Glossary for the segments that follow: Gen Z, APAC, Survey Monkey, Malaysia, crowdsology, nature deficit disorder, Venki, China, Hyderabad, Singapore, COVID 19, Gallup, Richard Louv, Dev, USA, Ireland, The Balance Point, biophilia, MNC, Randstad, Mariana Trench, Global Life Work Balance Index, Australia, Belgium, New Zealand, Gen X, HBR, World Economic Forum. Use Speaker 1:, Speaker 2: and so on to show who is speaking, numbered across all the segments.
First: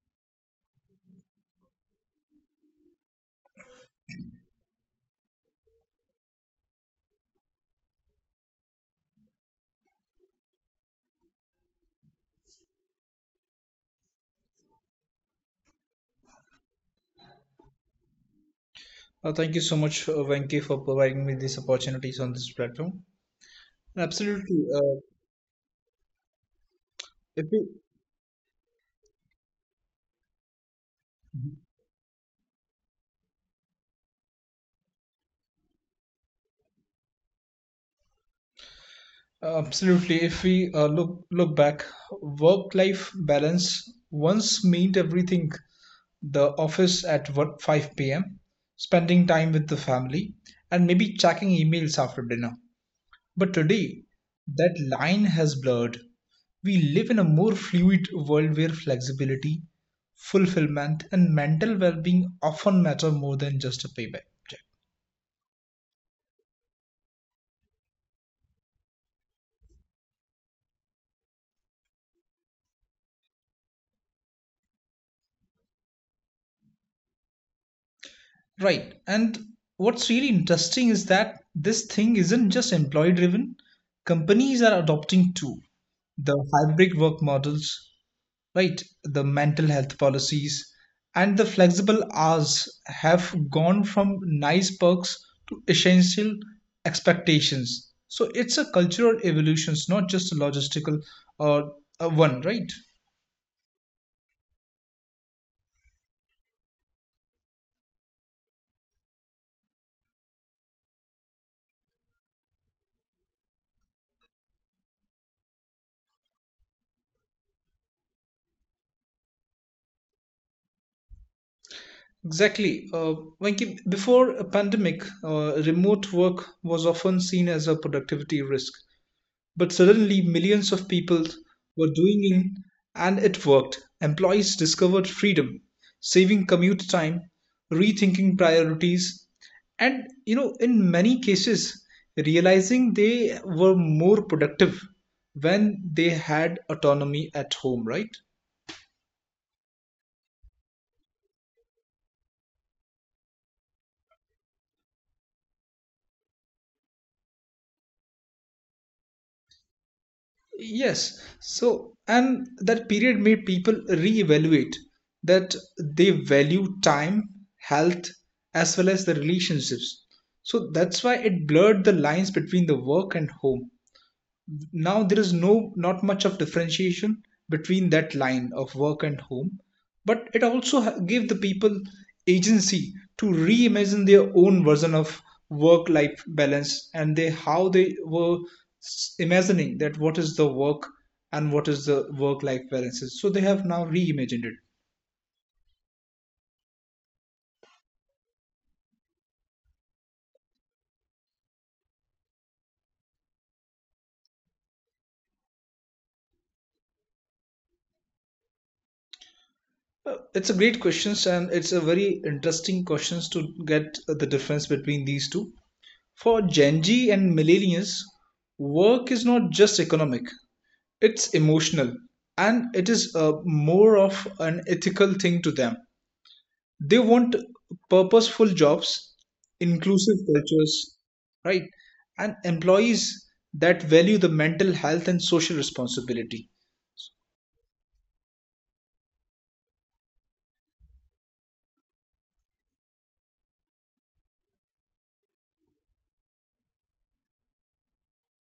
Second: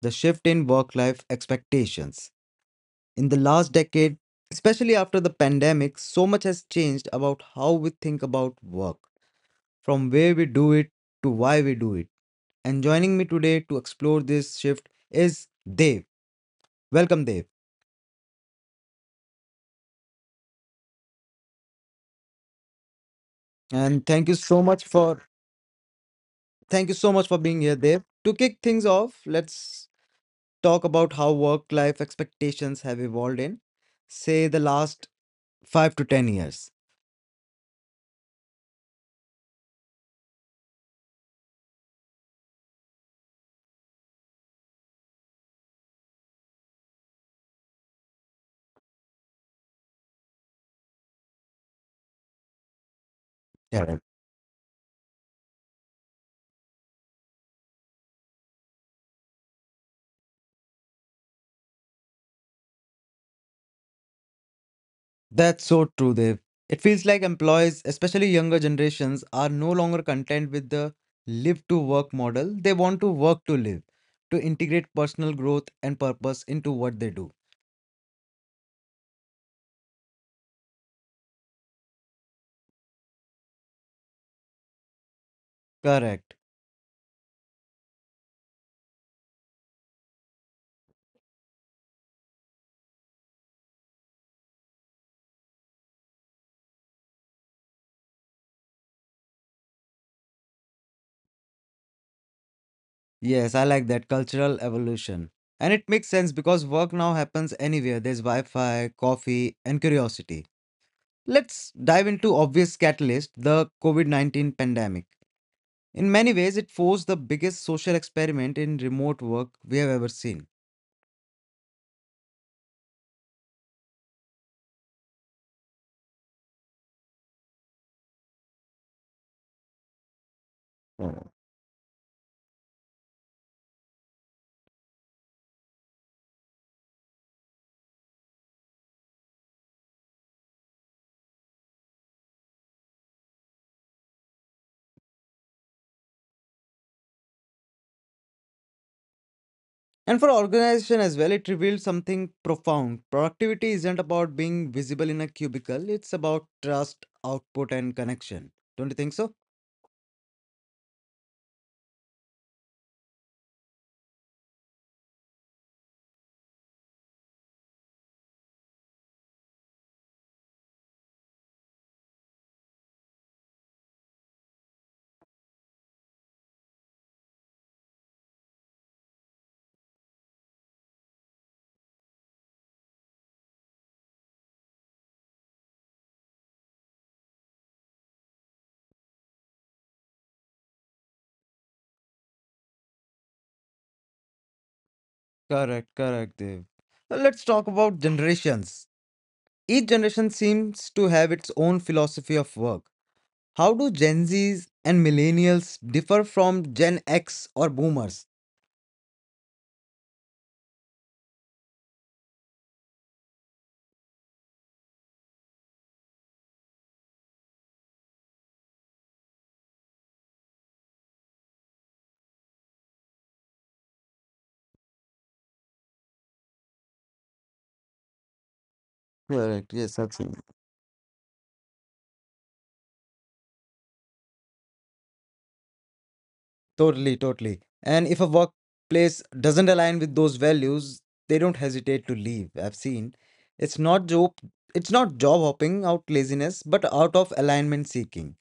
Speaker 1: the shift in work life expectations. In the last decade, especially after the pandemic, so much has changed about how we think about work from where we do it to why we do it. And joining me today to explore this shift is Dev. Welcome, Dev.
Speaker 2: Thank you so much, Venki, for providing me these opportunities on this platform. And
Speaker 1: And
Speaker 2: absolutely,
Speaker 1: thank you so much for
Speaker 2: if
Speaker 1: being
Speaker 2: we
Speaker 1: here, Dev. To kick things off, let's talk about how work-life expectations have evolved in, say, the last 5 to 10 years.
Speaker 2: Absolutely, if we look back, work-life balance once meant everything: the office at what 5 p.m., spending time with the family, and maybe checking emails after dinner. But today, that line has blurred. We live in a more fluid world where flexibility, fulfillment, and mental well being often matter more than just a payback check.
Speaker 1: That's so true, Dev. It feels like employees, especially younger generations, are no longer content with the live to work model. They want to work to live, to integrate personal growth and purpose into what they do.
Speaker 2: Right. And what's really interesting is that this thing isn't just employee driven, companies are adopting too.
Speaker 1: Correct.
Speaker 2: The hybrid work models, right, the mental health policies and the flexible hours have gone from nice perks to essential expectations. So it's a cultural evolution, it's not just a logistical uh, one, right?
Speaker 1: Yes, I like that cultural evolution. And it makes sense because work now happens anywhere. There's Wi Fi, coffee, and curiosity. Let's dive into obvious catalyst the COVID 19 pandemic. In many ways, it forced the biggest social experiment in remote work we have ever seen.
Speaker 2: Exactly. Venki, before a pandemic, remote work was often seen as a productivity risk. But suddenly millions of people were doing it, and it worked. Employees discovered freedom, saving commute time, rethinking priorities, and in many cases, realizing they were more productive when they had autonomy at home, right?
Speaker 1: And for organization as well, it revealed something profound. Productivity isn't about being visible in a cubicle, it's about trust, output, and connection. Don't you think so?
Speaker 2: Yes. So, and that period made people reevaluate that they value time, health, as well as the relationships. So that's why it blurred the lines between the work and home. Now there is not much of differentiation between that line of work and home, but it also gave the people agency to reimagine their own version of work life balance. And they how they were imagining that, what is the work and what is the work life balances. So they have now reimagined it.
Speaker 1: Correct, correct, Dev. Now let's talk about generations. Each generation seems to have its own philosophy of work. How do Gen Zs and millennials differ from Gen X or boomers?
Speaker 2: It's a great questions, and it's a very interesting questions to get the difference between these two. For Gen Z and millennials, work is not just economic, it's emotional, and it is more of an ethical thing to them. They want purposeful jobs,
Speaker 1: Correct, yes,
Speaker 2: inclusive
Speaker 1: absolutely.
Speaker 2: cultures, right? And employees that value the mental health and social responsibility.
Speaker 1: Totally, totally. And if a workplace doesn't align with those values, they don't hesitate to leave. I've seen. It's not job it's not job hopping out laziness, but out of alignment seeking.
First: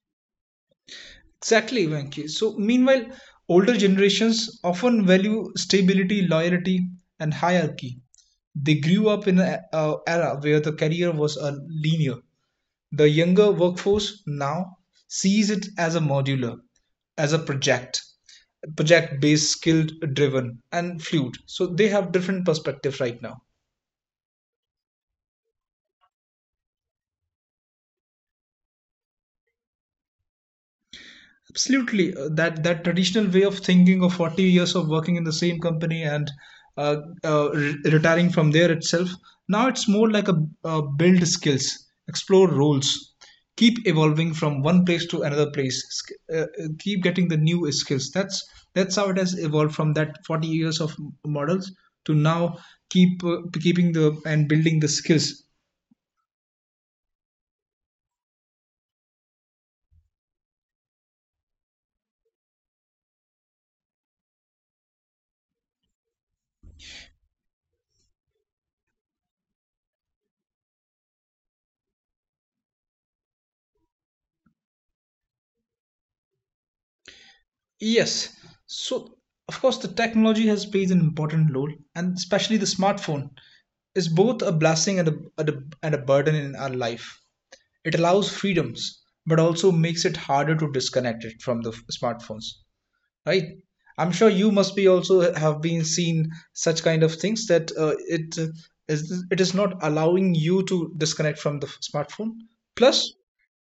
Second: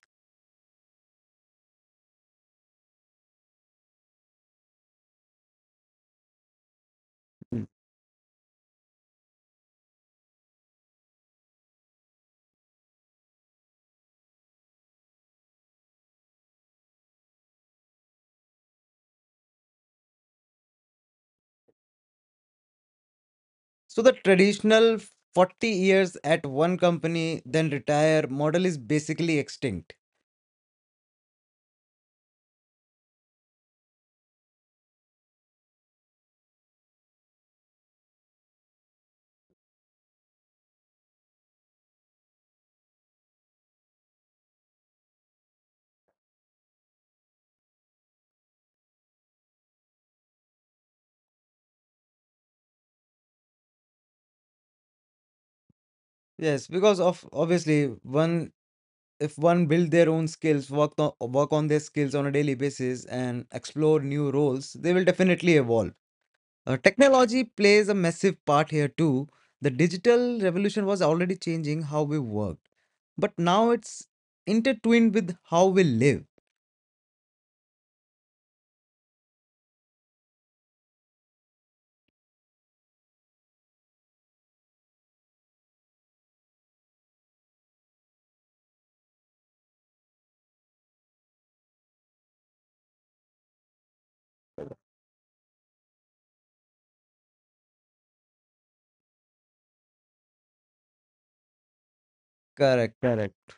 Speaker 2: Exactly, Venki. So, meanwhile, older generations often value stability, loyalty, and hierarchy. They grew up in an era where the career was a linear. The younger workforce now sees it as a modular, as a project based, skilled driven, and fluid. So they have different perspective right now.
Speaker 1: So the traditional 40 years at one company then retire model is basically extinct.
Speaker 2: Absolutely. That traditional way of thinking of 40 years of working in the same company and uh, retiring from there itself. Now it's more like build skills, explore roles, keep evolving from one place to another place, keep getting the new skills. That's how it has evolved from that 40 years of models to now keeping the and building the skills.
Speaker 1: Yes, because of obviously one if one build their own skills, work on their skills on a daily basis and explore new roles, they will definitely evolve. Technology plays a massive part here too. The digital revolution was already changing how we worked, but now it's intertwined with how we live.
Speaker 2: Yes. So, of course, the technology has played an important role, and especially the smartphone is both a blessing and a burden in our life. It allows freedoms, but also makes it harder to disconnect it from the smartphones, right? I'm sure you must be also have been seen such kind of things that it is not allowing you to disconnect from the smartphone.
Speaker 1: Correct,
Speaker 2: Plus,
Speaker 1: correct.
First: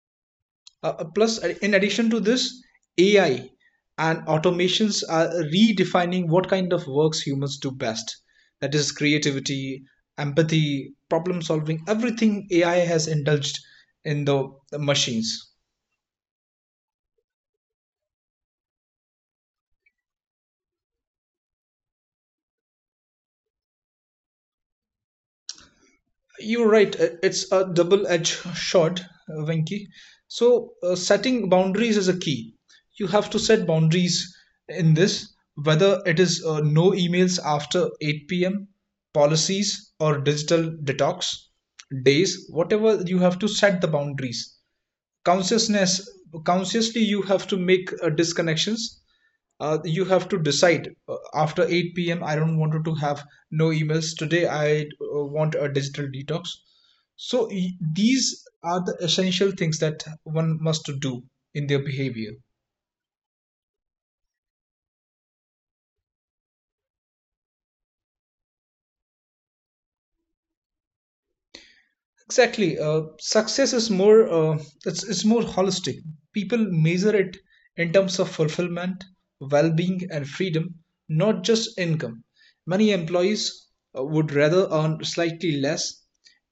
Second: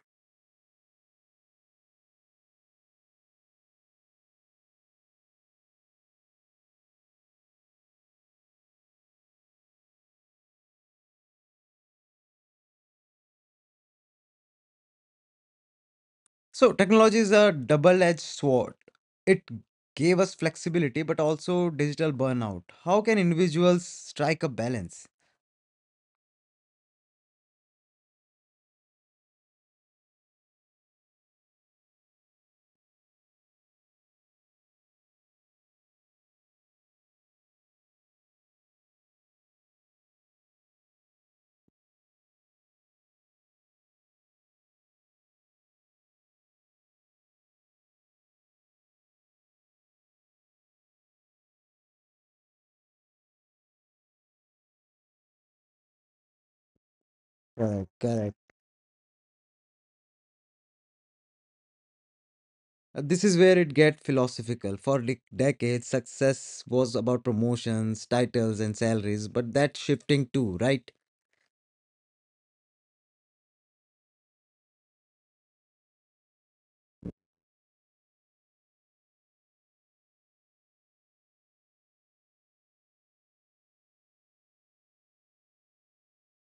Speaker 2: in addition to this, AI and automations are redefining what kind of works humans do best. That is creativity, empathy, problem solving, everything AI has indulged in the machines.
Speaker 1: So, technology is a double edged sword. It gave us flexibility, but also digital burnout. How can individuals strike a balance?
Speaker 2: You're right. It's a double-edged sword, Venki. So, setting boundaries is a key. You have to set boundaries in this, whether it is no emails after 8 p.m., policies, or digital detox days, whatever. You have to set the boundaries consciousness consciously. You have to make disconnections. You have to decide after 8 p.m. I don't want to have no emails today. I want a digital detox. So
Speaker 1: Correct, correct.
Speaker 2: these are the essential things that one must do in their behavior.
Speaker 1: This is where it gets philosophical. For decades, success was about promotions, titles, and salaries, but that's shifting too, right?
Speaker 2: Exactly. Success is more, it's more holistic. People measure it in terms of fulfillment, well-being, and freedom, not just income. Many employees would rather earn slightly less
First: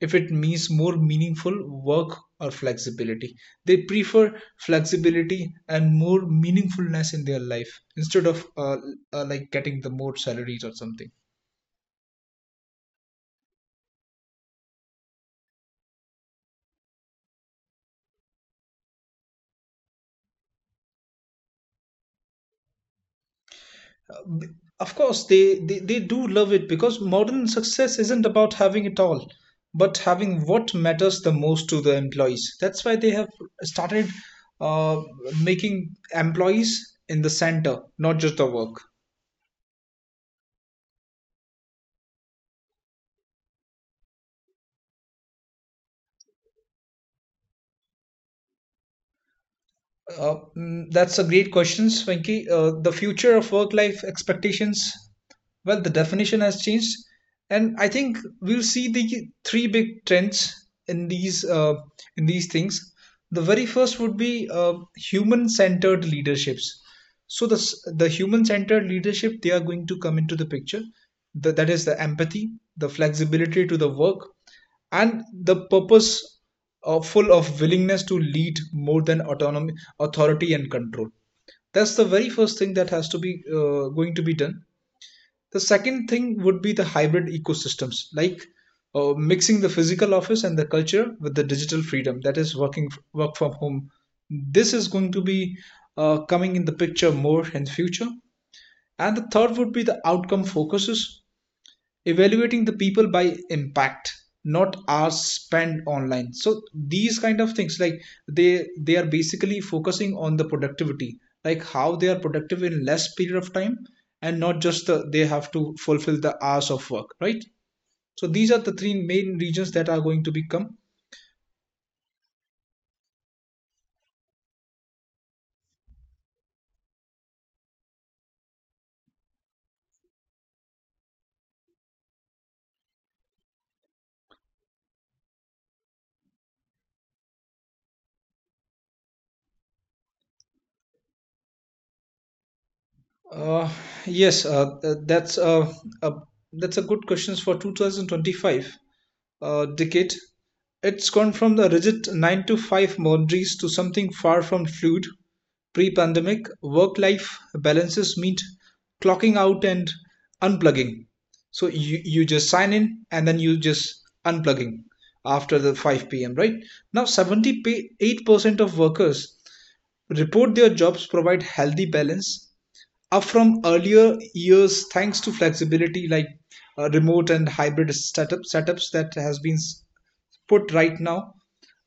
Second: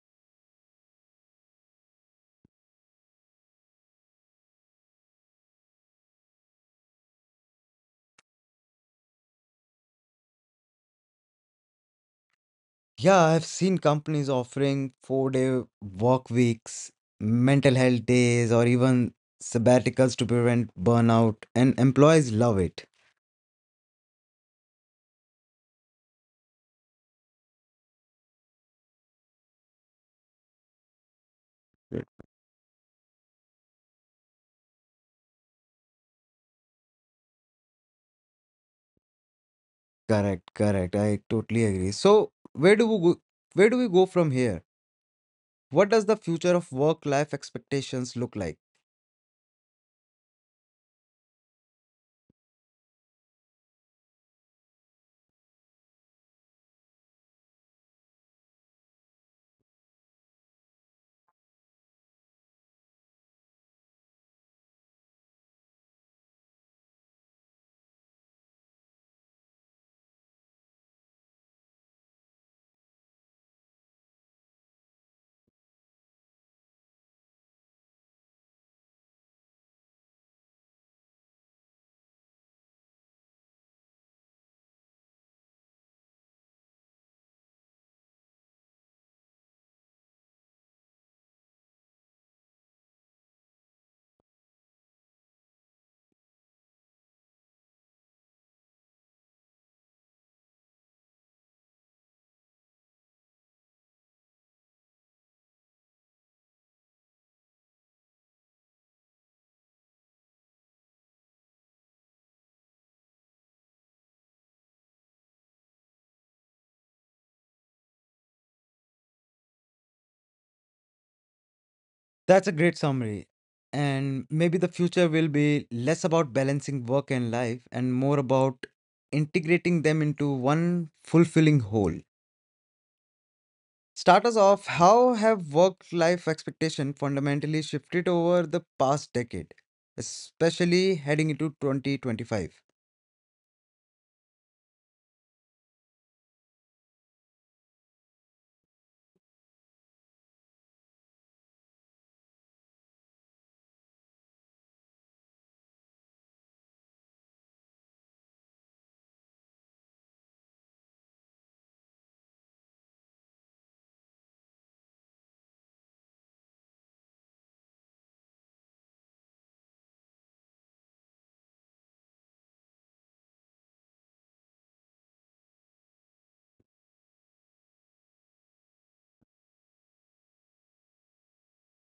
Speaker 2: if it means more meaningful work or flexibility. They prefer flexibility and more meaningfulness in their life instead of like getting the more salaries or something.
Speaker 1: Yeah, I've seen companies offering four-day work weeks, mental health days, or even sabbaticals to prevent burnout, and employees love it.
Speaker 2: Of course they do love it, because modern success isn't about having it all but having what matters the most to the employees. That's why they have started uh, making employees in the center, not just the work.
Speaker 1: Correct, correct. I totally agree. So, where do we go from here? What does the future of work-life expectations look like?
Speaker 2: That's a great question, swanky. The future of work life expectations, well, the definition has changed, and I think we'll see the three big trends in these things. The very first would be human-centered leaderships. So the human-centered leadership, they are going to come into the picture. That is the empathy, the flexibility to the work, and the purpose full of willingness to lead, more than autonomy, authority, and control. That's the very first thing that has to be, going to be done. The second thing would be the hybrid ecosystems, like mixing the physical office and the culture with the digital freedom, that is work from home. This is going to be, coming in the picture more in future. And the third would be the outcome focuses, evaluating the people by impact, not hours spent online. So these kind of things, like they are basically focusing on the productivity, like how they are productive in less period of time and not just they have to fulfill the hours of work, right? So these are the three main regions that are going to become.
Speaker 1: That's a great summary. And maybe the future will be less about balancing work and life and more about integrating them into one fulfilling whole. Start us off. How have work life expectation fundamentally shifted over the past decade, especially heading into 2025?
Speaker 2: Uh, yes, uh, th- that's uh, a that's a good question for 2025 decade. It's gone from the rigid 9 to 5 boundaries to something far from fluid. Pre-pandemic, work-life balances meant clocking out and unplugging. So you just sign in and then you just unplugging after the 5 p.m. Right now, 78% of workers report their jobs provide healthy balance, up from earlier years, thanks to flexibility like remote and hybrid setups that has been put right now.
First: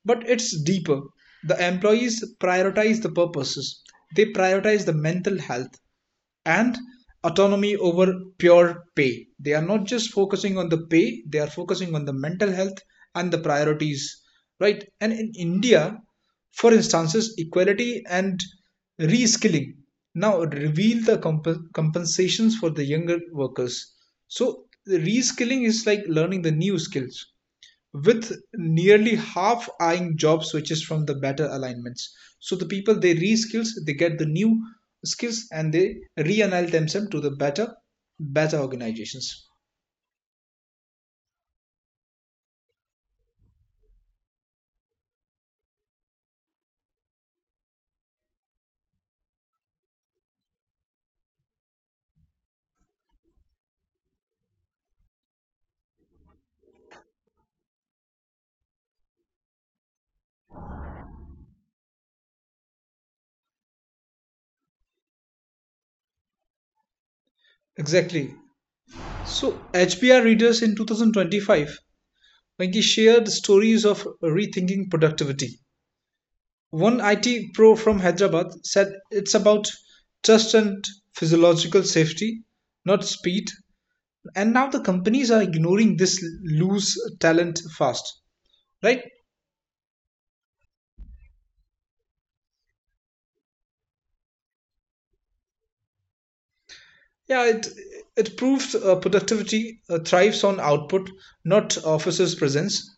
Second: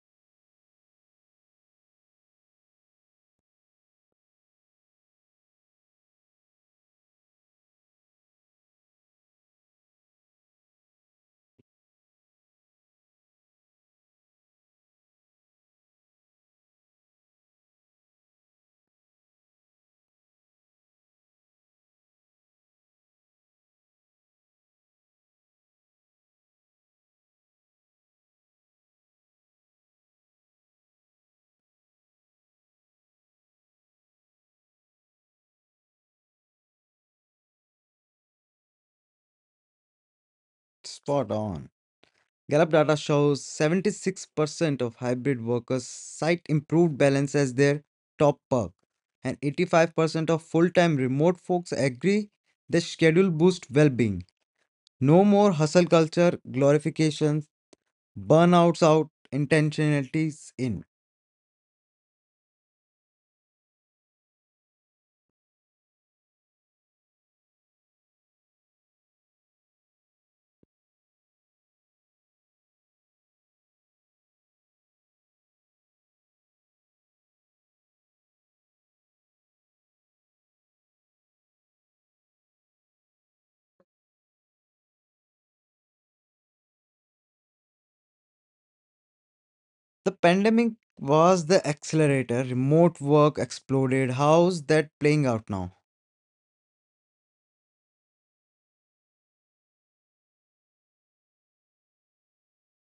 Speaker 2: But it's deeper. The employees prioritize the purposes, they prioritize the mental health and autonomy over pure pay. They are not just focusing on the pay, they are focusing on the mental health and the priorities, right? And in India, for instances, equality and reskilling now reveal the compensations for the younger workers. So, the reskilling is like learning the new skills, with nearly half eyeing job switches from the better alignments. So the people they reskills, they get the new skills and they realign themselves to the better organizations.
Speaker 1: Spot on. Gallup data shows 76% of hybrid workers cite improved balance as their top perk, and 85% of full time remote folks agree the schedule boosts well being. No more hustle culture, glorifications, burnouts out, intentionalities in.
Speaker 2: Exactly. So HBR readers in 2025, Venki, shared stories of rethinking productivity. One IT pro from Hyderabad said it's about trust and physiological safety, not speed. And now the companies are ignoring this, loose talent fast, right?
Speaker 1: The pandemic was the accelerator, remote work exploded. How's that playing out now?
Speaker 2: Yeah, it proves productivity thrives on output, not officers presence.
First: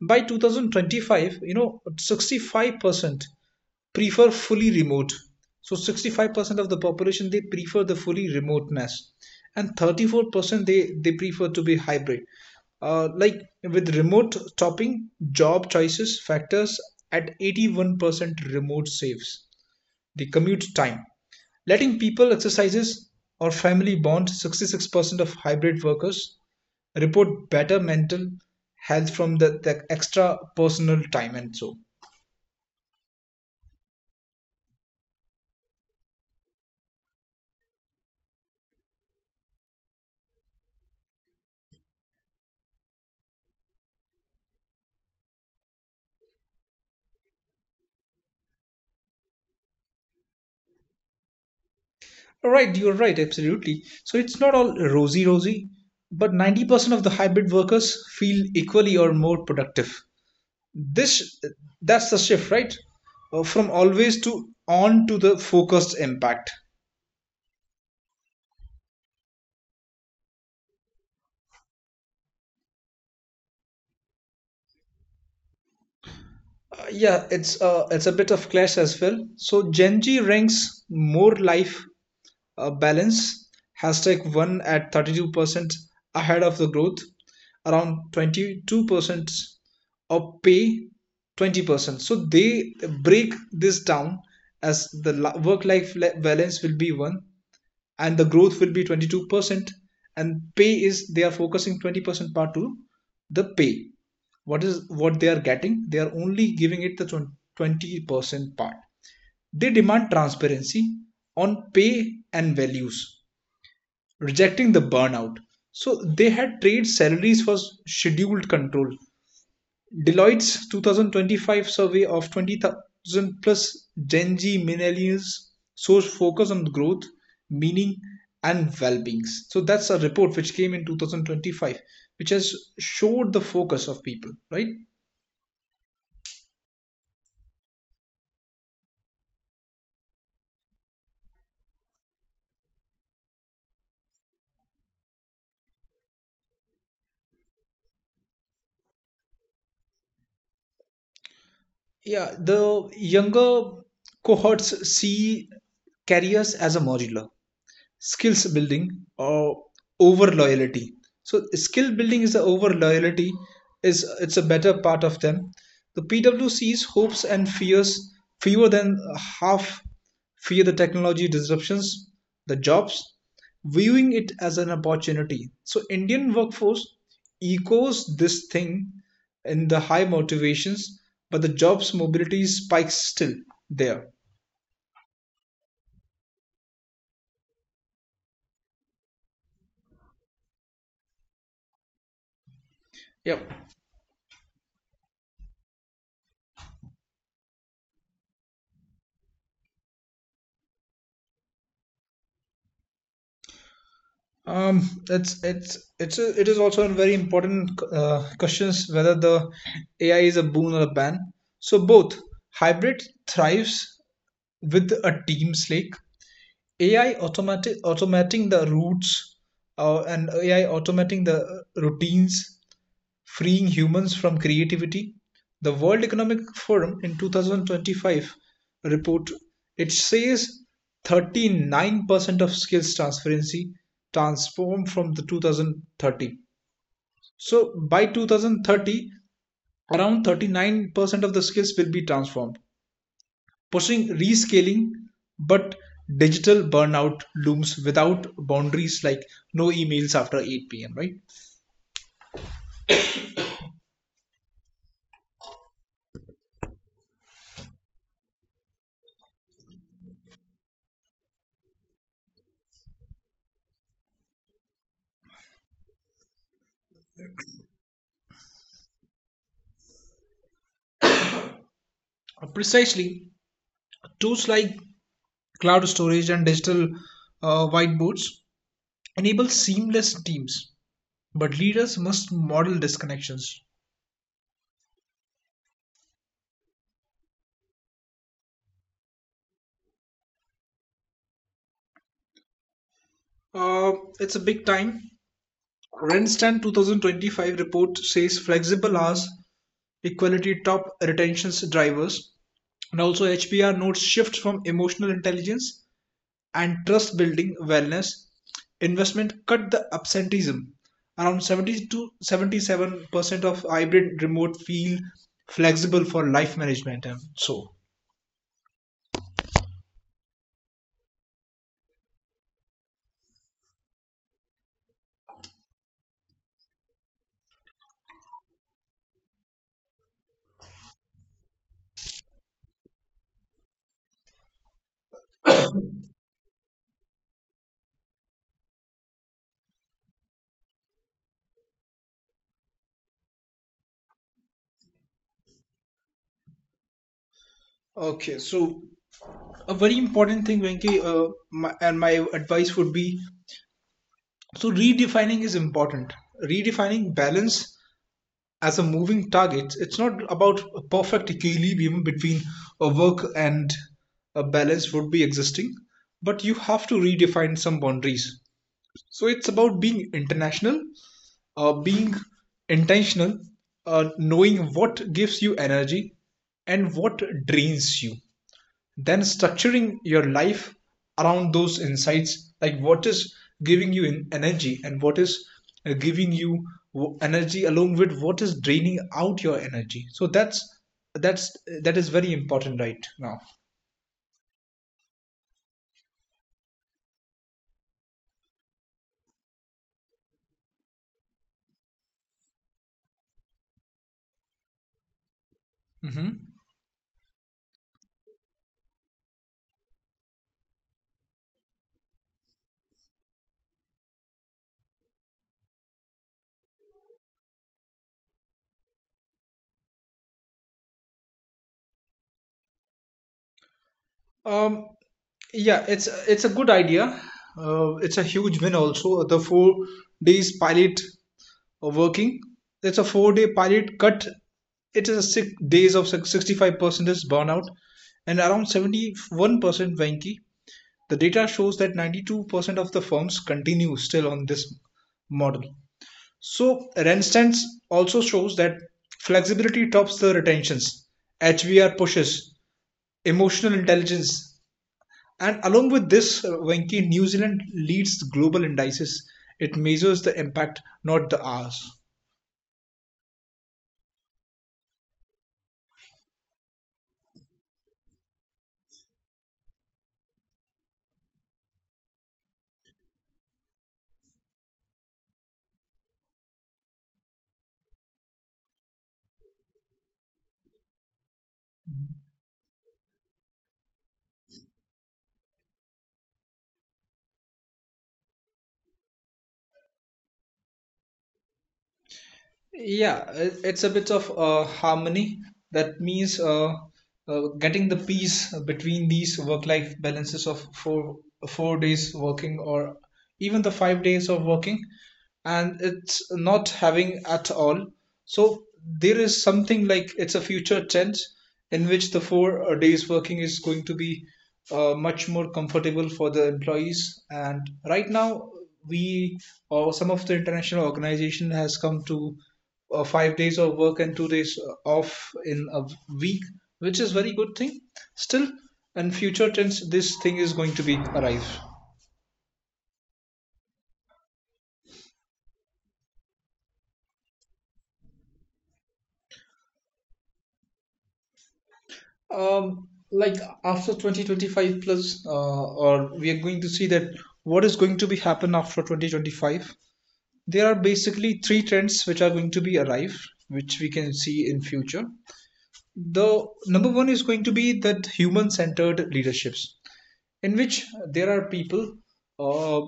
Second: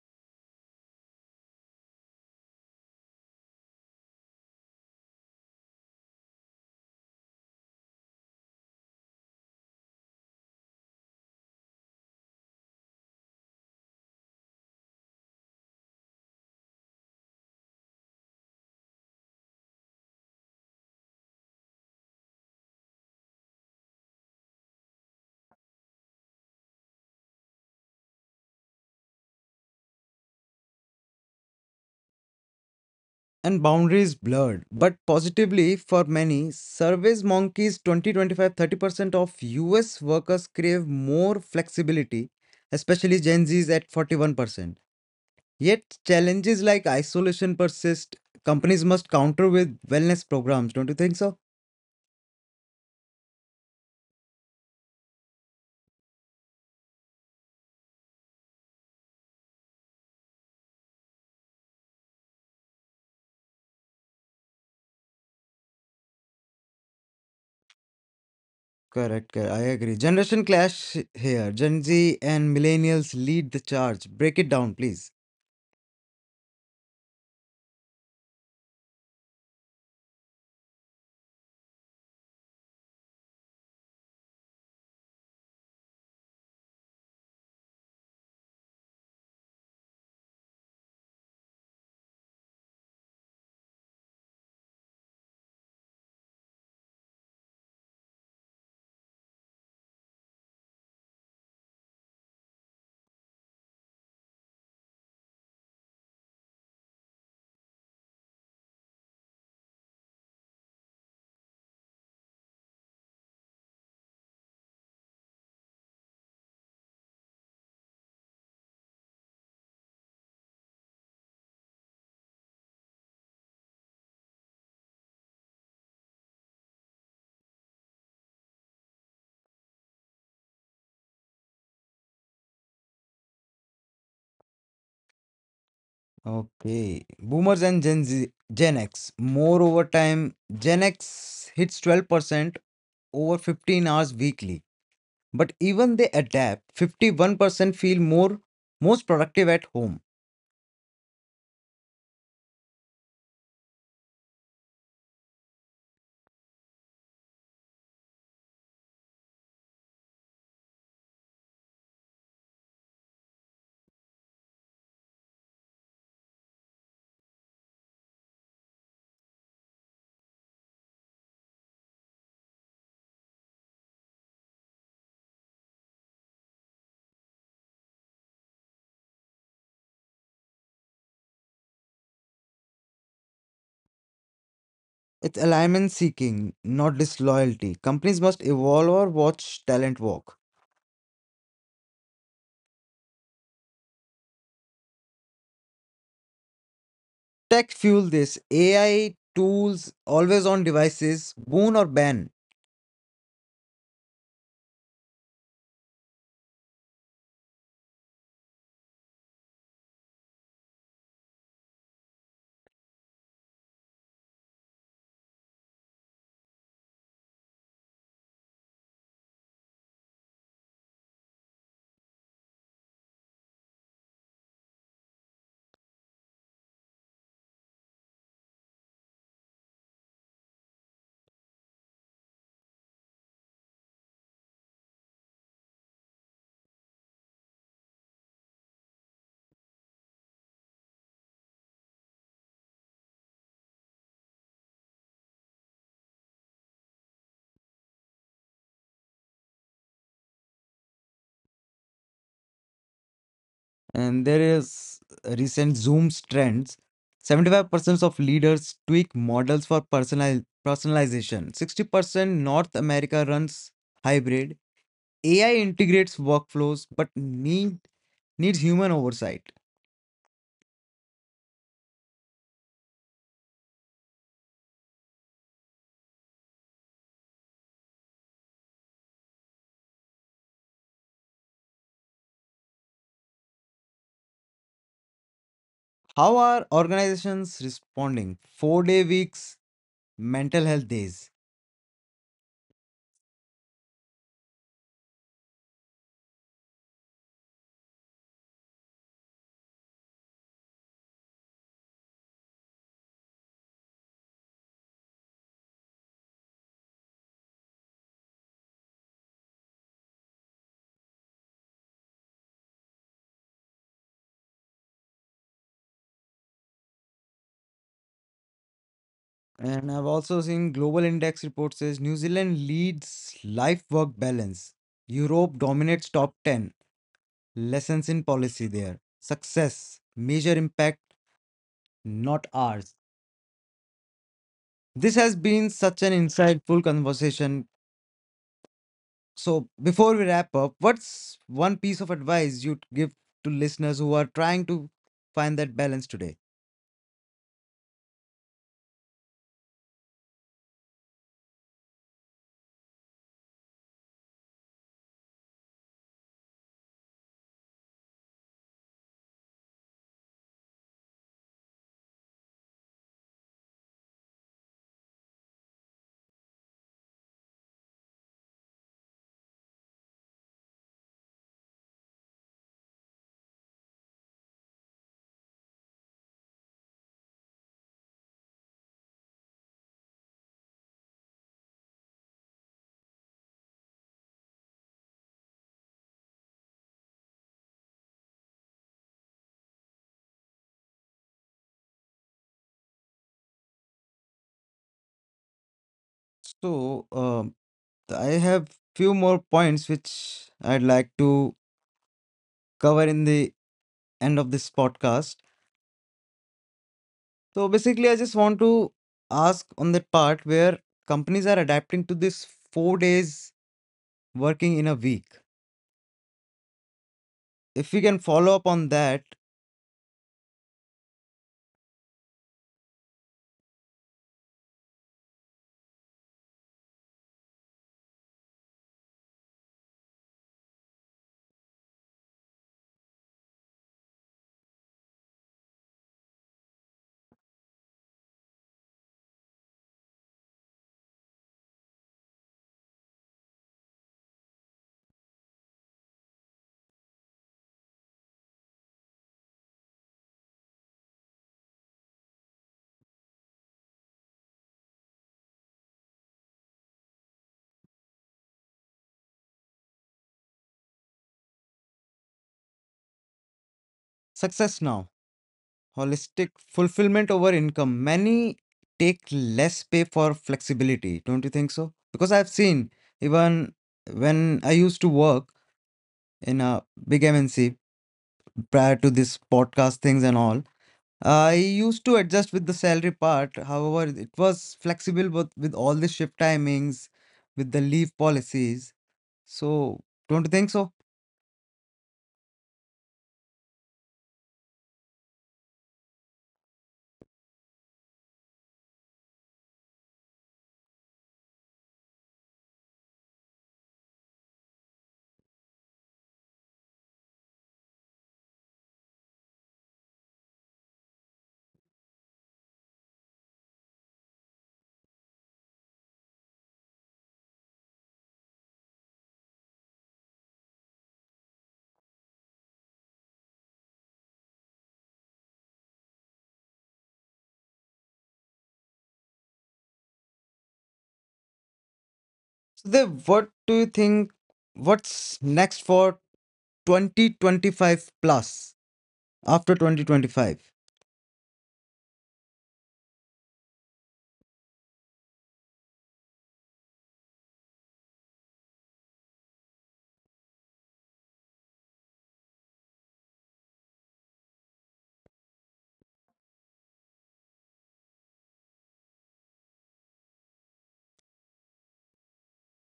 Speaker 2: By 2025, you know, 65% prefer fully remote. So 65% of the population, they prefer the fully remoteness, and 34% they prefer to be hybrid. Like with remote topping, job choices factors at 81%, remote saves the commute time. Letting people exercises or family bond, 66% of hybrid workers report better mental health from the extra personal time and so.
Speaker 1: And boundaries blurred. But positively, for many, surveys monkeys 20 30% of US workers crave more flexibility, especially Gen Zs at 41%. Yet, challenges like isolation persist. Companies must counter with wellness programs, don't you think so?
Speaker 2: Right, you're right, absolutely. So it's not all rosy, but 90% of the hybrid workers feel equally or more productive. This That's the shift, right? From always to on to the focused impact.
Speaker 1: Correct, correct. I agree. Generation clash here. Gen Z and millennials lead the charge. Break it down, please.
Speaker 2: Yeah, it's a bit of clash as well. So Gen Z ranks more life balance hashtag 1 at 32%, ahead of the growth, around 22%, of pay 20%. So they break this down as the work life balance will be 1, and the growth will be 22%, and pay is they are focusing 20% part to the pay. What is what they are getting, they are only giving it the 20% part. They demand transparency on pay and values, rejecting the burnout. So they had trade salaries for scheduled control. Deloitte's 2025 survey of 20,000 plus Gen Z millennials shows focus on growth, meaning, and well-being. So that's a report which came in 2025, which has showed the focus of people, right?
Speaker 1: Okay. Boomers and Gen Z, Gen X. More over time, Gen X hits 12% over 15 hours weekly. But even they adapt, 51% feel more most productive at home.
Speaker 2: Yeah, the younger cohorts see careers as a modular, skills building or over loyalty. So skill building is the over loyalty, is it's a better part of them. The pwc's hopes and fears, fewer than half fear the technology disruptions, the jobs, viewing it as an opportunity. So indian workforce echoes this thing in the high motivations, but the jobs mobility spikes still there.
Speaker 1: It's alignment seeking, not disloyalty. Companies must evolve or watch talent walk.
Speaker 2: Yep.
Speaker 1: Tech fuel this. AI tools, always on devices, boon or ban.
Speaker 2: Um, it is also a very important questions whether the AI is a boon or a ban. So both. Hybrid thrives with a team slake. AI automatic automating the routes and AI automating the routines, freeing humans from creativity. The World Economic Forum in 2025 report, it says 39% of skills transferency transformed from the 2030. So by 2030, around 39% of the skills will be transformed, pushing rescaling, but digital burnout looms without boundaries like no emails after 8 p.m., right?
Speaker 1: And there is recent Zoom's trends. 75% of leaders tweak models for personalization. 60% North America runs hybrid. AI integrates workflows but needs human oversight.
Speaker 2: Precisely, tools like Cloud storage and digital whiteboards enable seamless teams, but leaders must model disconnections.
Speaker 1: How are organizations responding? 4-day weeks, mental health days.
Speaker 2: Uh, it's a big time. Randstad 2025 report says flexible hours, equality top retention drivers, and also HBR notes shift from emotional intelligence and trust building wellness investment cut the absenteeism. Around 70 to 77% of hybrid remote feel flexible for life management and so.
Speaker 1: And I've also seen Global Index report says New Zealand leads life work balance. Europe dominates top 10. Lessons in policy there. Success, measure impact, not ours. This has been such an insightful conversation. So, before we wrap up, what's one piece of advice you'd give to listeners who are trying to find that balance today?
Speaker 2: Okay, so a very important thing, Venki, my advice would be so redefining is important. Redefining balance as a moving target. It's not about a perfect equilibrium between a work and a balance would be existing, but you have to redefine some boundaries. So it's about being international, being intentional, knowing what gives you energy and what drains you. Then structuring your life around those insights, like what is giving you energy and what is giving you energy along with what is draining out your energy. So that's that is very important right now.
Speaker 1: So, I have few more points which I'd like to cover in the end of this podcast.
Speaker 2: Mhm.
Speaker 1: So basically, I just want to ask on that part where companies are adapting to this 4 days working in a week. If we can follow up on that,
Speaker 2: Um, Yeah, it's a good idea. It's a huge win also. The 4 days pilot working. It's a 4 day pilot cut. It is a 6 days of 65% is burnout and around 71%, wanky. The data shows that 92% of the firms continue still on this model. So Randstad's also shows that flexibility tops the retentions. HVR pushes emotional intelligence, and along with this, Venki, New Zealand leads the global indices. It measures the impact, not the hours.
Speaker 1: success now, holistic fulfillment over income. Many take less pay for flexibility, don't you think so? Because I've seen even when I used to work in a big MNC prior to this podcast things and all, I used to adjust with the salary part. However, it was flexible with all the shift timings, with the leave policies. So, don't you think so?
Speaker 2: Yeah, it's a bit of harmony. That means getting the peace between these work-life balances of four days working or even the 5 days of working, and it's not having at all. So there is something like it's a future tense in which the four days working is going to be much more comfortable for the employees. And right now, we or some of the international organization has come to 5 days of work and 2 days off in a week, which is very good thing. Still, in future tense, this thing is going to be arrive.
Speaker 1: Dev, what do you think? What's next for 2025 plus after 2025?
Speaker 2: Like after 2025 plus, or we are going to see that what is going to be happen after 2025. There are basically three trends which are going to be arrive, which we can see in future. The number one is going to be that human-centered leaderships, in which there are people, uh,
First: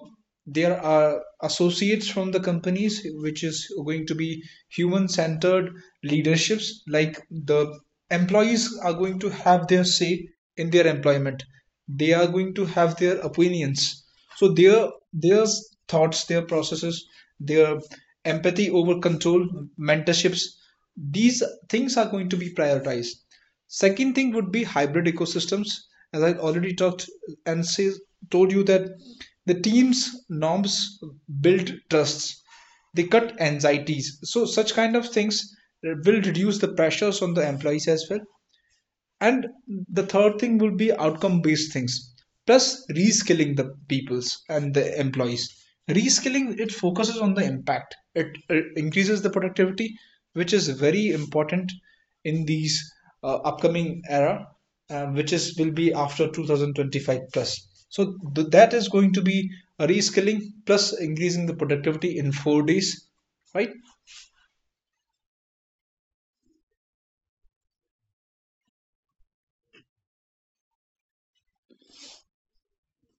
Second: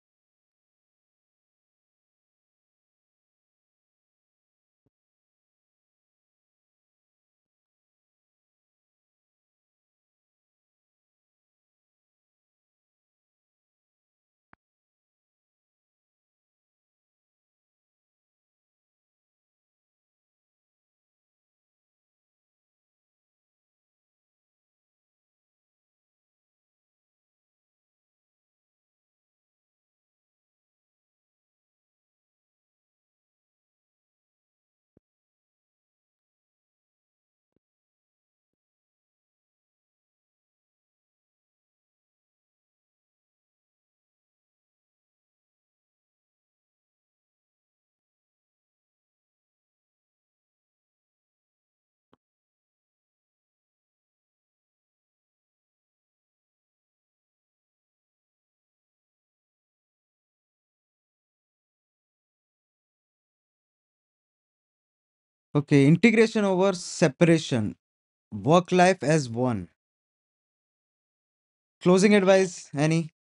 Speaker 2: there are associates from the companies which is going to be human centered leaderships, like the employees are going to have their say in their employment, they are going to have their opinions, so their thoughts, their processes, their empathy over control, mentorships, these things are going to be prioritized. Second thing would be hybrid ecosystems, as I already talked and say, told you, that the team's norms build trusts, they cut anxieties. So such kind of things will reduce the pressures on the employees as well. And the third thing would be outcome based things plus reskilling the peoples and the employees. Reskilling, it focuses on the impact, it increases the productivity, which is very important in these upcoming era, which is will be after 2025 plus. So that is going to be a reskilling plus increasing the productivity in 4 days, right?
Speaker 1: Okay, integration over separation, work life as one. Closing advice, any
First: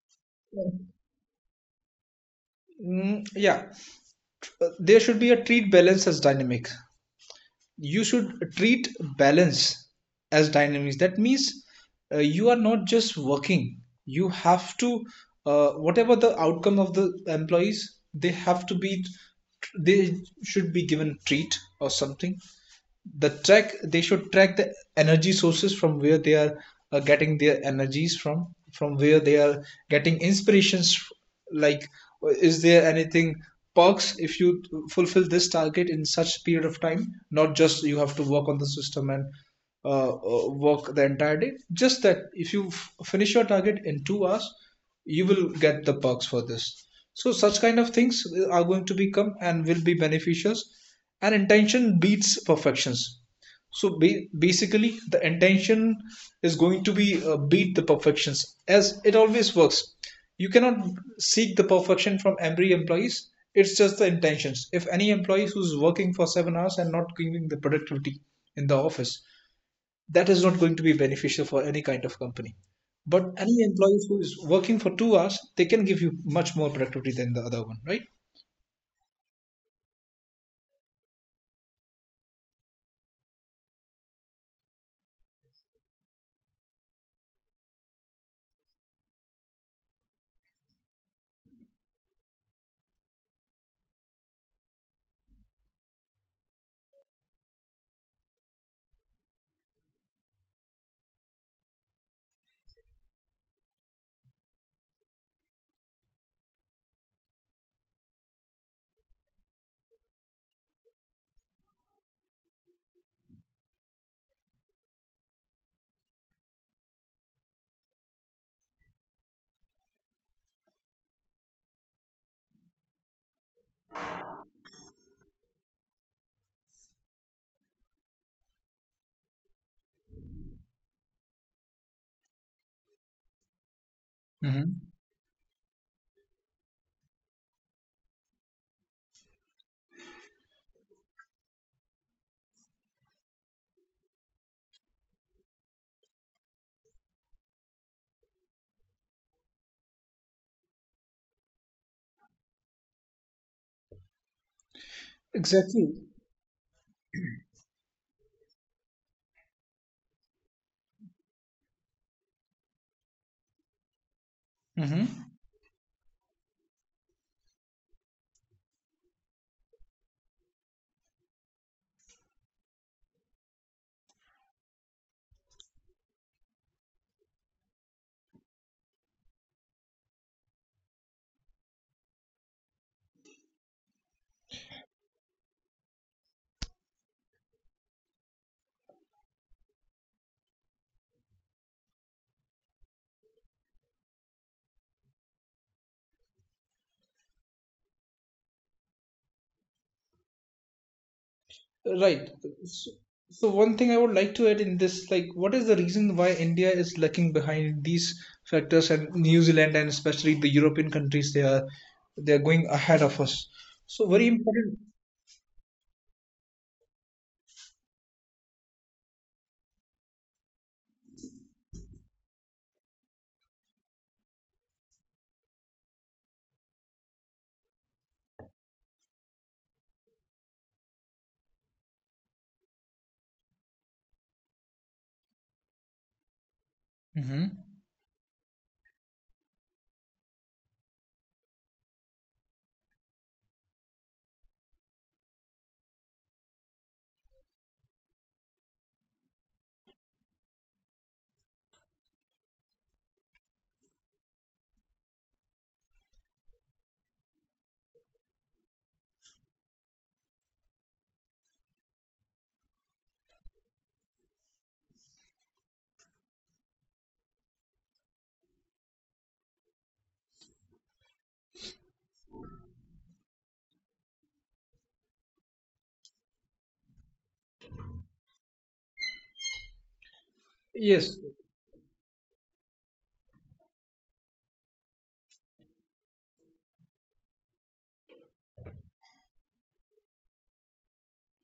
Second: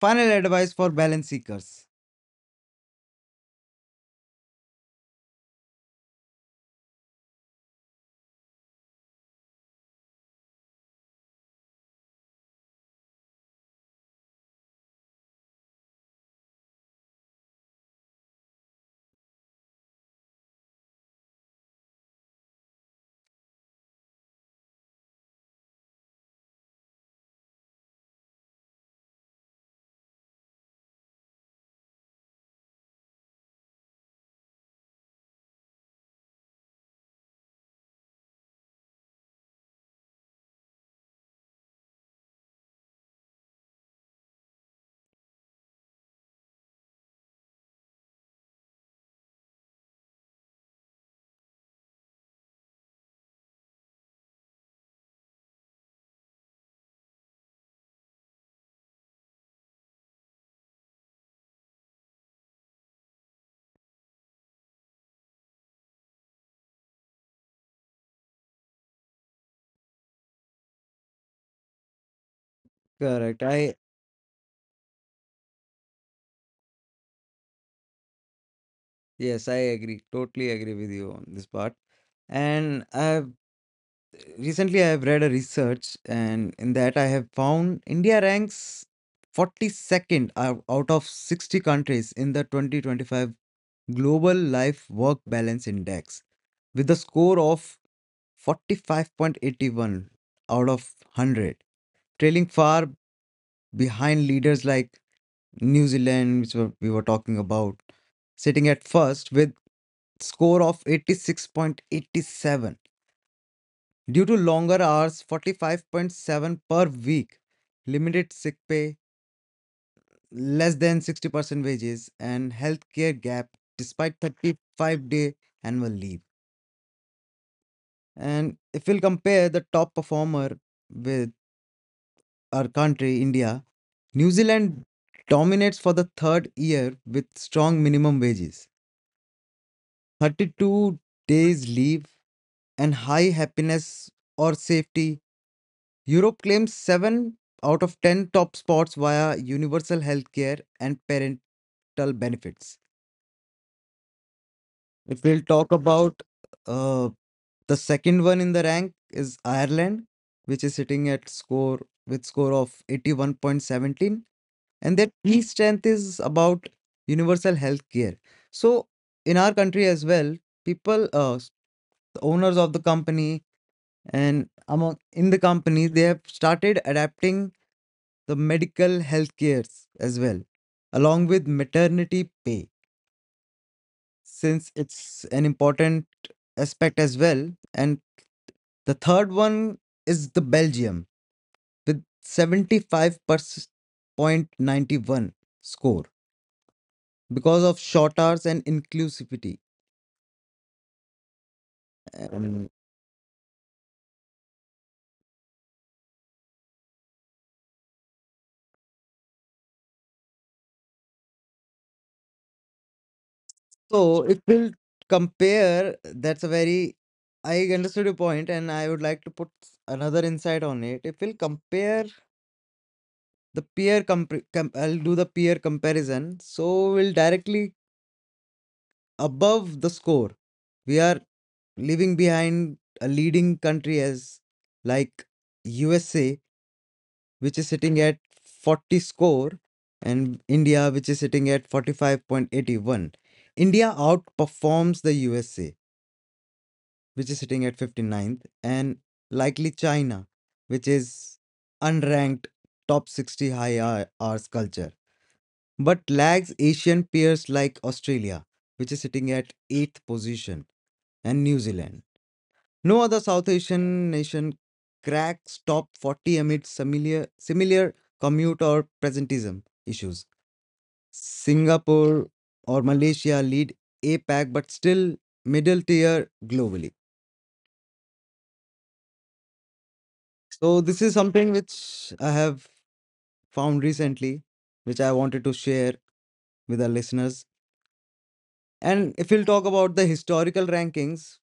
Speaker 1: final advice for balance seekers?
Speaker 2: Mm, yeah, there should be a treat balance as dynamic. You should treat balance as dynamics. That means you are not just working. You have to, whatever the outcome of the employees, they should be given treat or something. They should track the energy sources from where they are getting their energies, from where they are getting inspirations, like, is there anything, perks if you fulfill this target in such period of time. Not just you have to work on the system and work the entire day, just that if you finish your target in 2 hours, you will get the perks for this. So such kind of things are going to become and will be beneficials. And intention beats perfections. So basically, the intention is going to be beat the perfections, as it always works. You cannot seek the perfection from every employees. It's just the intentions. If any employees who's working for 7 hours and not giving the productivity in the office, that is not going to be beneficial for any kind of company. But
Speaker 1: Correct.
Speaker 2: any
Speaker 1: I
Speaker 2: employee who is working for 2 hours, they can give you much more productivity than the other one, right?
Speaker 1: Yes, I agree. Totally agree with you on this part. And I recently, I have read a research, and in that I have found India ranks 42nd out of 60 countries in the 2025 Global Life Work Balance Index with a score of 45.81 out of 100, trailing far behind leaders like New Zealand, which we were talking about, sitting at first with score of 86.87. Due to longer hours, 45.7 per week, limited sick pay, less than 60% wages, and healthcare gap despite 35-day annual leave. And if we'll compare the top performer with our country, India, New Zealand
Speaker 2: Mm-hmm.
Speaker 1: dominates for the third year with strong minimum wages, 32 days leave, and high happiness or safety Europe claims 7 out of 10 top spots via universal healthcare and parental benefits. If we'll talk
Speaker 2: Exactly.
Speaker 1: about uh, the second one in the rank is Ireland, which is sitting at score with score of 81.17 and
Speaker 2: Mm-hmm.
Speaker 1: their key strength is about universal healthcare. So in our country as well, people, the owners of the company and among in the company, they have started adapting the medical health cares as well, along with maternity pay, since it's an important aspect as well. And the third one is the Belgium with 75.91 score because of short hours and inclusivity.
Speaker 2: Right.
Speaker 1: Um,
Speaker 2: So, so one thing I would like to add in this, like, what is the reason why India is lagging behind these factors, and New Zealand and especially the European countries, they are going ahead of us. So very
Speaker 1: so it will
Speaker 2: important.
Speaker 1: compare, that's a very, I understood your point and I would like to put another insight on it. It will compare The peer comp com I'll do the peer comparison. So we'll directly above the score. We are leaving behind a leading country as like USA,
Speaker 2: Hmm.
Speaker 1: which is sitting at 40 score, and India, which is sitting at 45.81. India outperforms the USA, which is sitting at fifty ninth, and likely China, which is unranked top 60 high hours culture. But lags Asian peers like Australia, which is sitting at 8th position, and New Zealand. No other South Asian nation cracks top 40 amid similar commute or presentism issues. Singapore or Malaysia lead APAC, but still middle tier globally. So, this is
Speaker 2: Yes.
Speaker 1: something which I have found recently, which I wanted to share with our listeners. And if we'll talk about the historical rankings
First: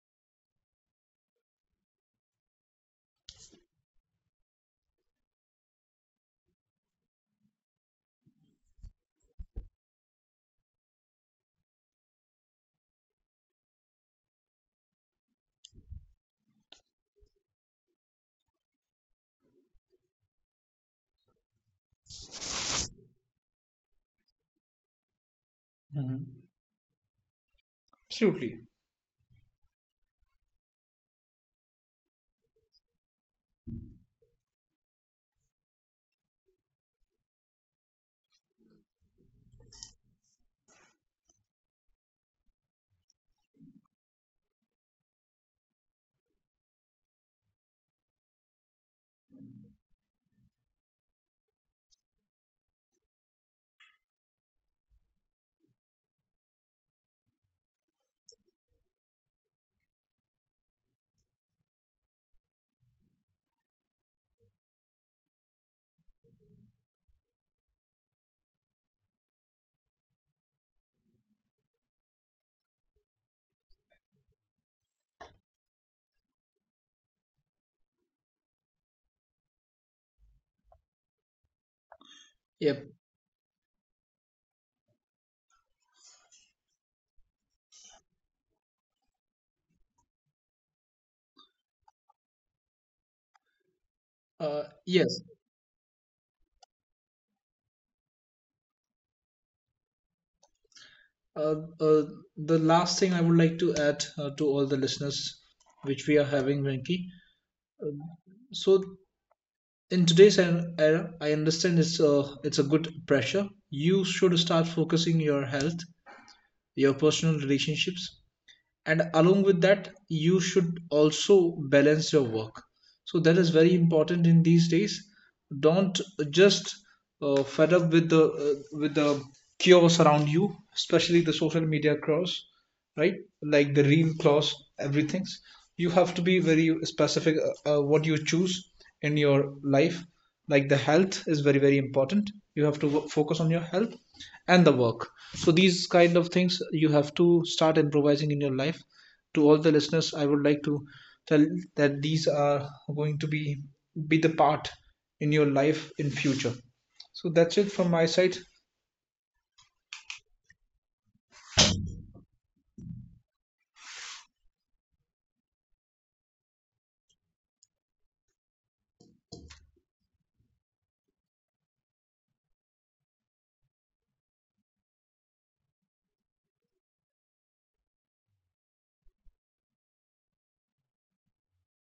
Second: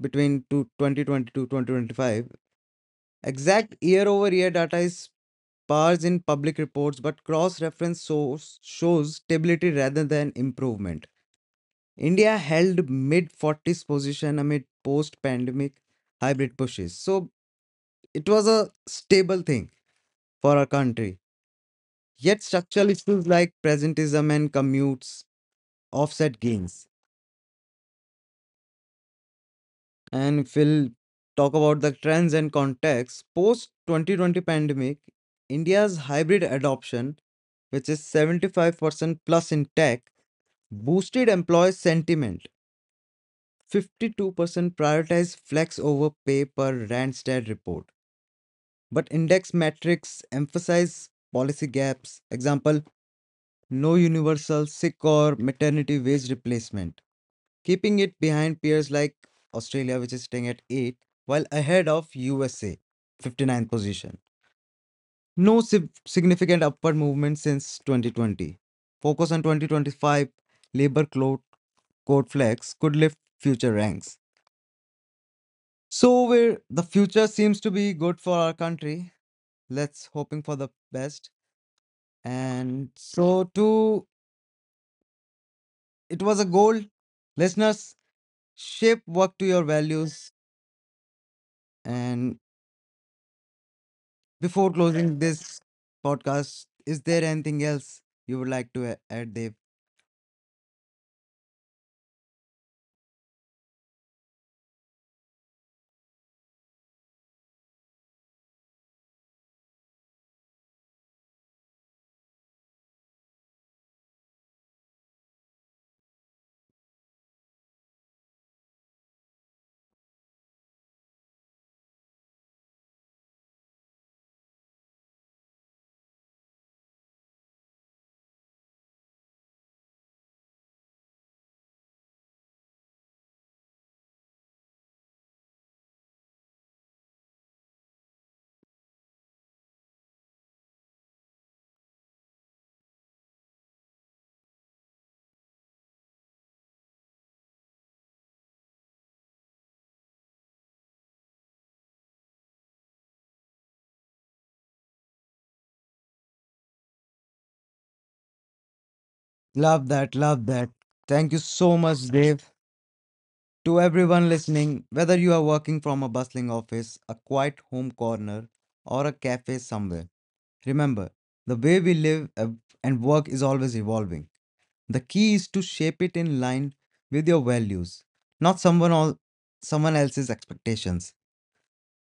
Speaker 1: between 2020 to 2025, exact year over year data is sparse in public reports, but cross reference source shows stability rather than improvement. India held mid 40s position amid post pandemic hybrid pushes. So it was a stable thing for our country. Yet structural issues like presentism and commutes
Speaker 2: Hmm.
Speaker 1: offset gains.
Speaker 2: Absolutely.
Speaker 1: And if we'll talk about the trends and context, post 2020 pandemic, India's hybrid adoption, which is 75% plus in tech, boosted employee sentiment. 52% prioritized flex over pay per Randstad report. But index metrics emphasize policy gaps, example, no universal sick or maternity wage replacement keeping it behind peers like Australia, which is sitting at 8, while ahead of USA, fifty-ninth position. No significant upward movement since 2020. Focus on 2025 labor code flex could lift future ranks. So where the future seems to be good for our country, let's hoping for the best. And
Speaker 2: Yep.
Speaker 1: so to it was a goal, listeners shape work to your values and Before closing
Speaker 2: Yes.
Speaker 1: this podcast, is there anything else you would like to add, Dave?
Speaker 2: Uh, uh, the last thing I would like to add to all the listeners, which we are having, Venki. So in today's era, I understand it's a good pressure. You should start focusing your health, your personal relationships, and along with that, you should also balance your work. So that is very important in these days. Don't just fed up with the with the chaos around you, especially the social media chaos, right? Like the real chaos, everything, you have to be very specific, what you choose in your life, like the health is very very important. You have to focus on your health and the work. So these kind of things you have to start improvising in your life. To all the listeners, I would like to tell that these are going to be the part in your life in future. So that's it from my side.
Speaker 1: Love that. Love that. Thank you so much, Dave. To everyone listening, whether you are working from a bustling office, a quiet home corner, or a cafe somewhere, remember the way we live and work is always evolving. The key is to shape it in line with your values, not someone else's expectations.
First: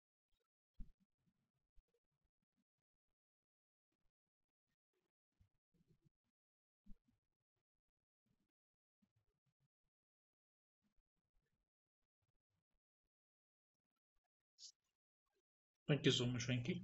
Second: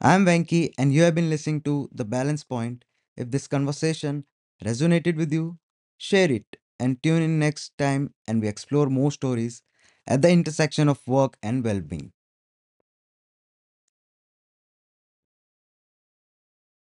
Speaker 1: I'm Venki, and you have been listening to The Balance Point. If this conversation resonated with you, share it and tune in next time and we explore more stories at the intersection of work and well being.
Speaker 2: Thank you so much, Venky.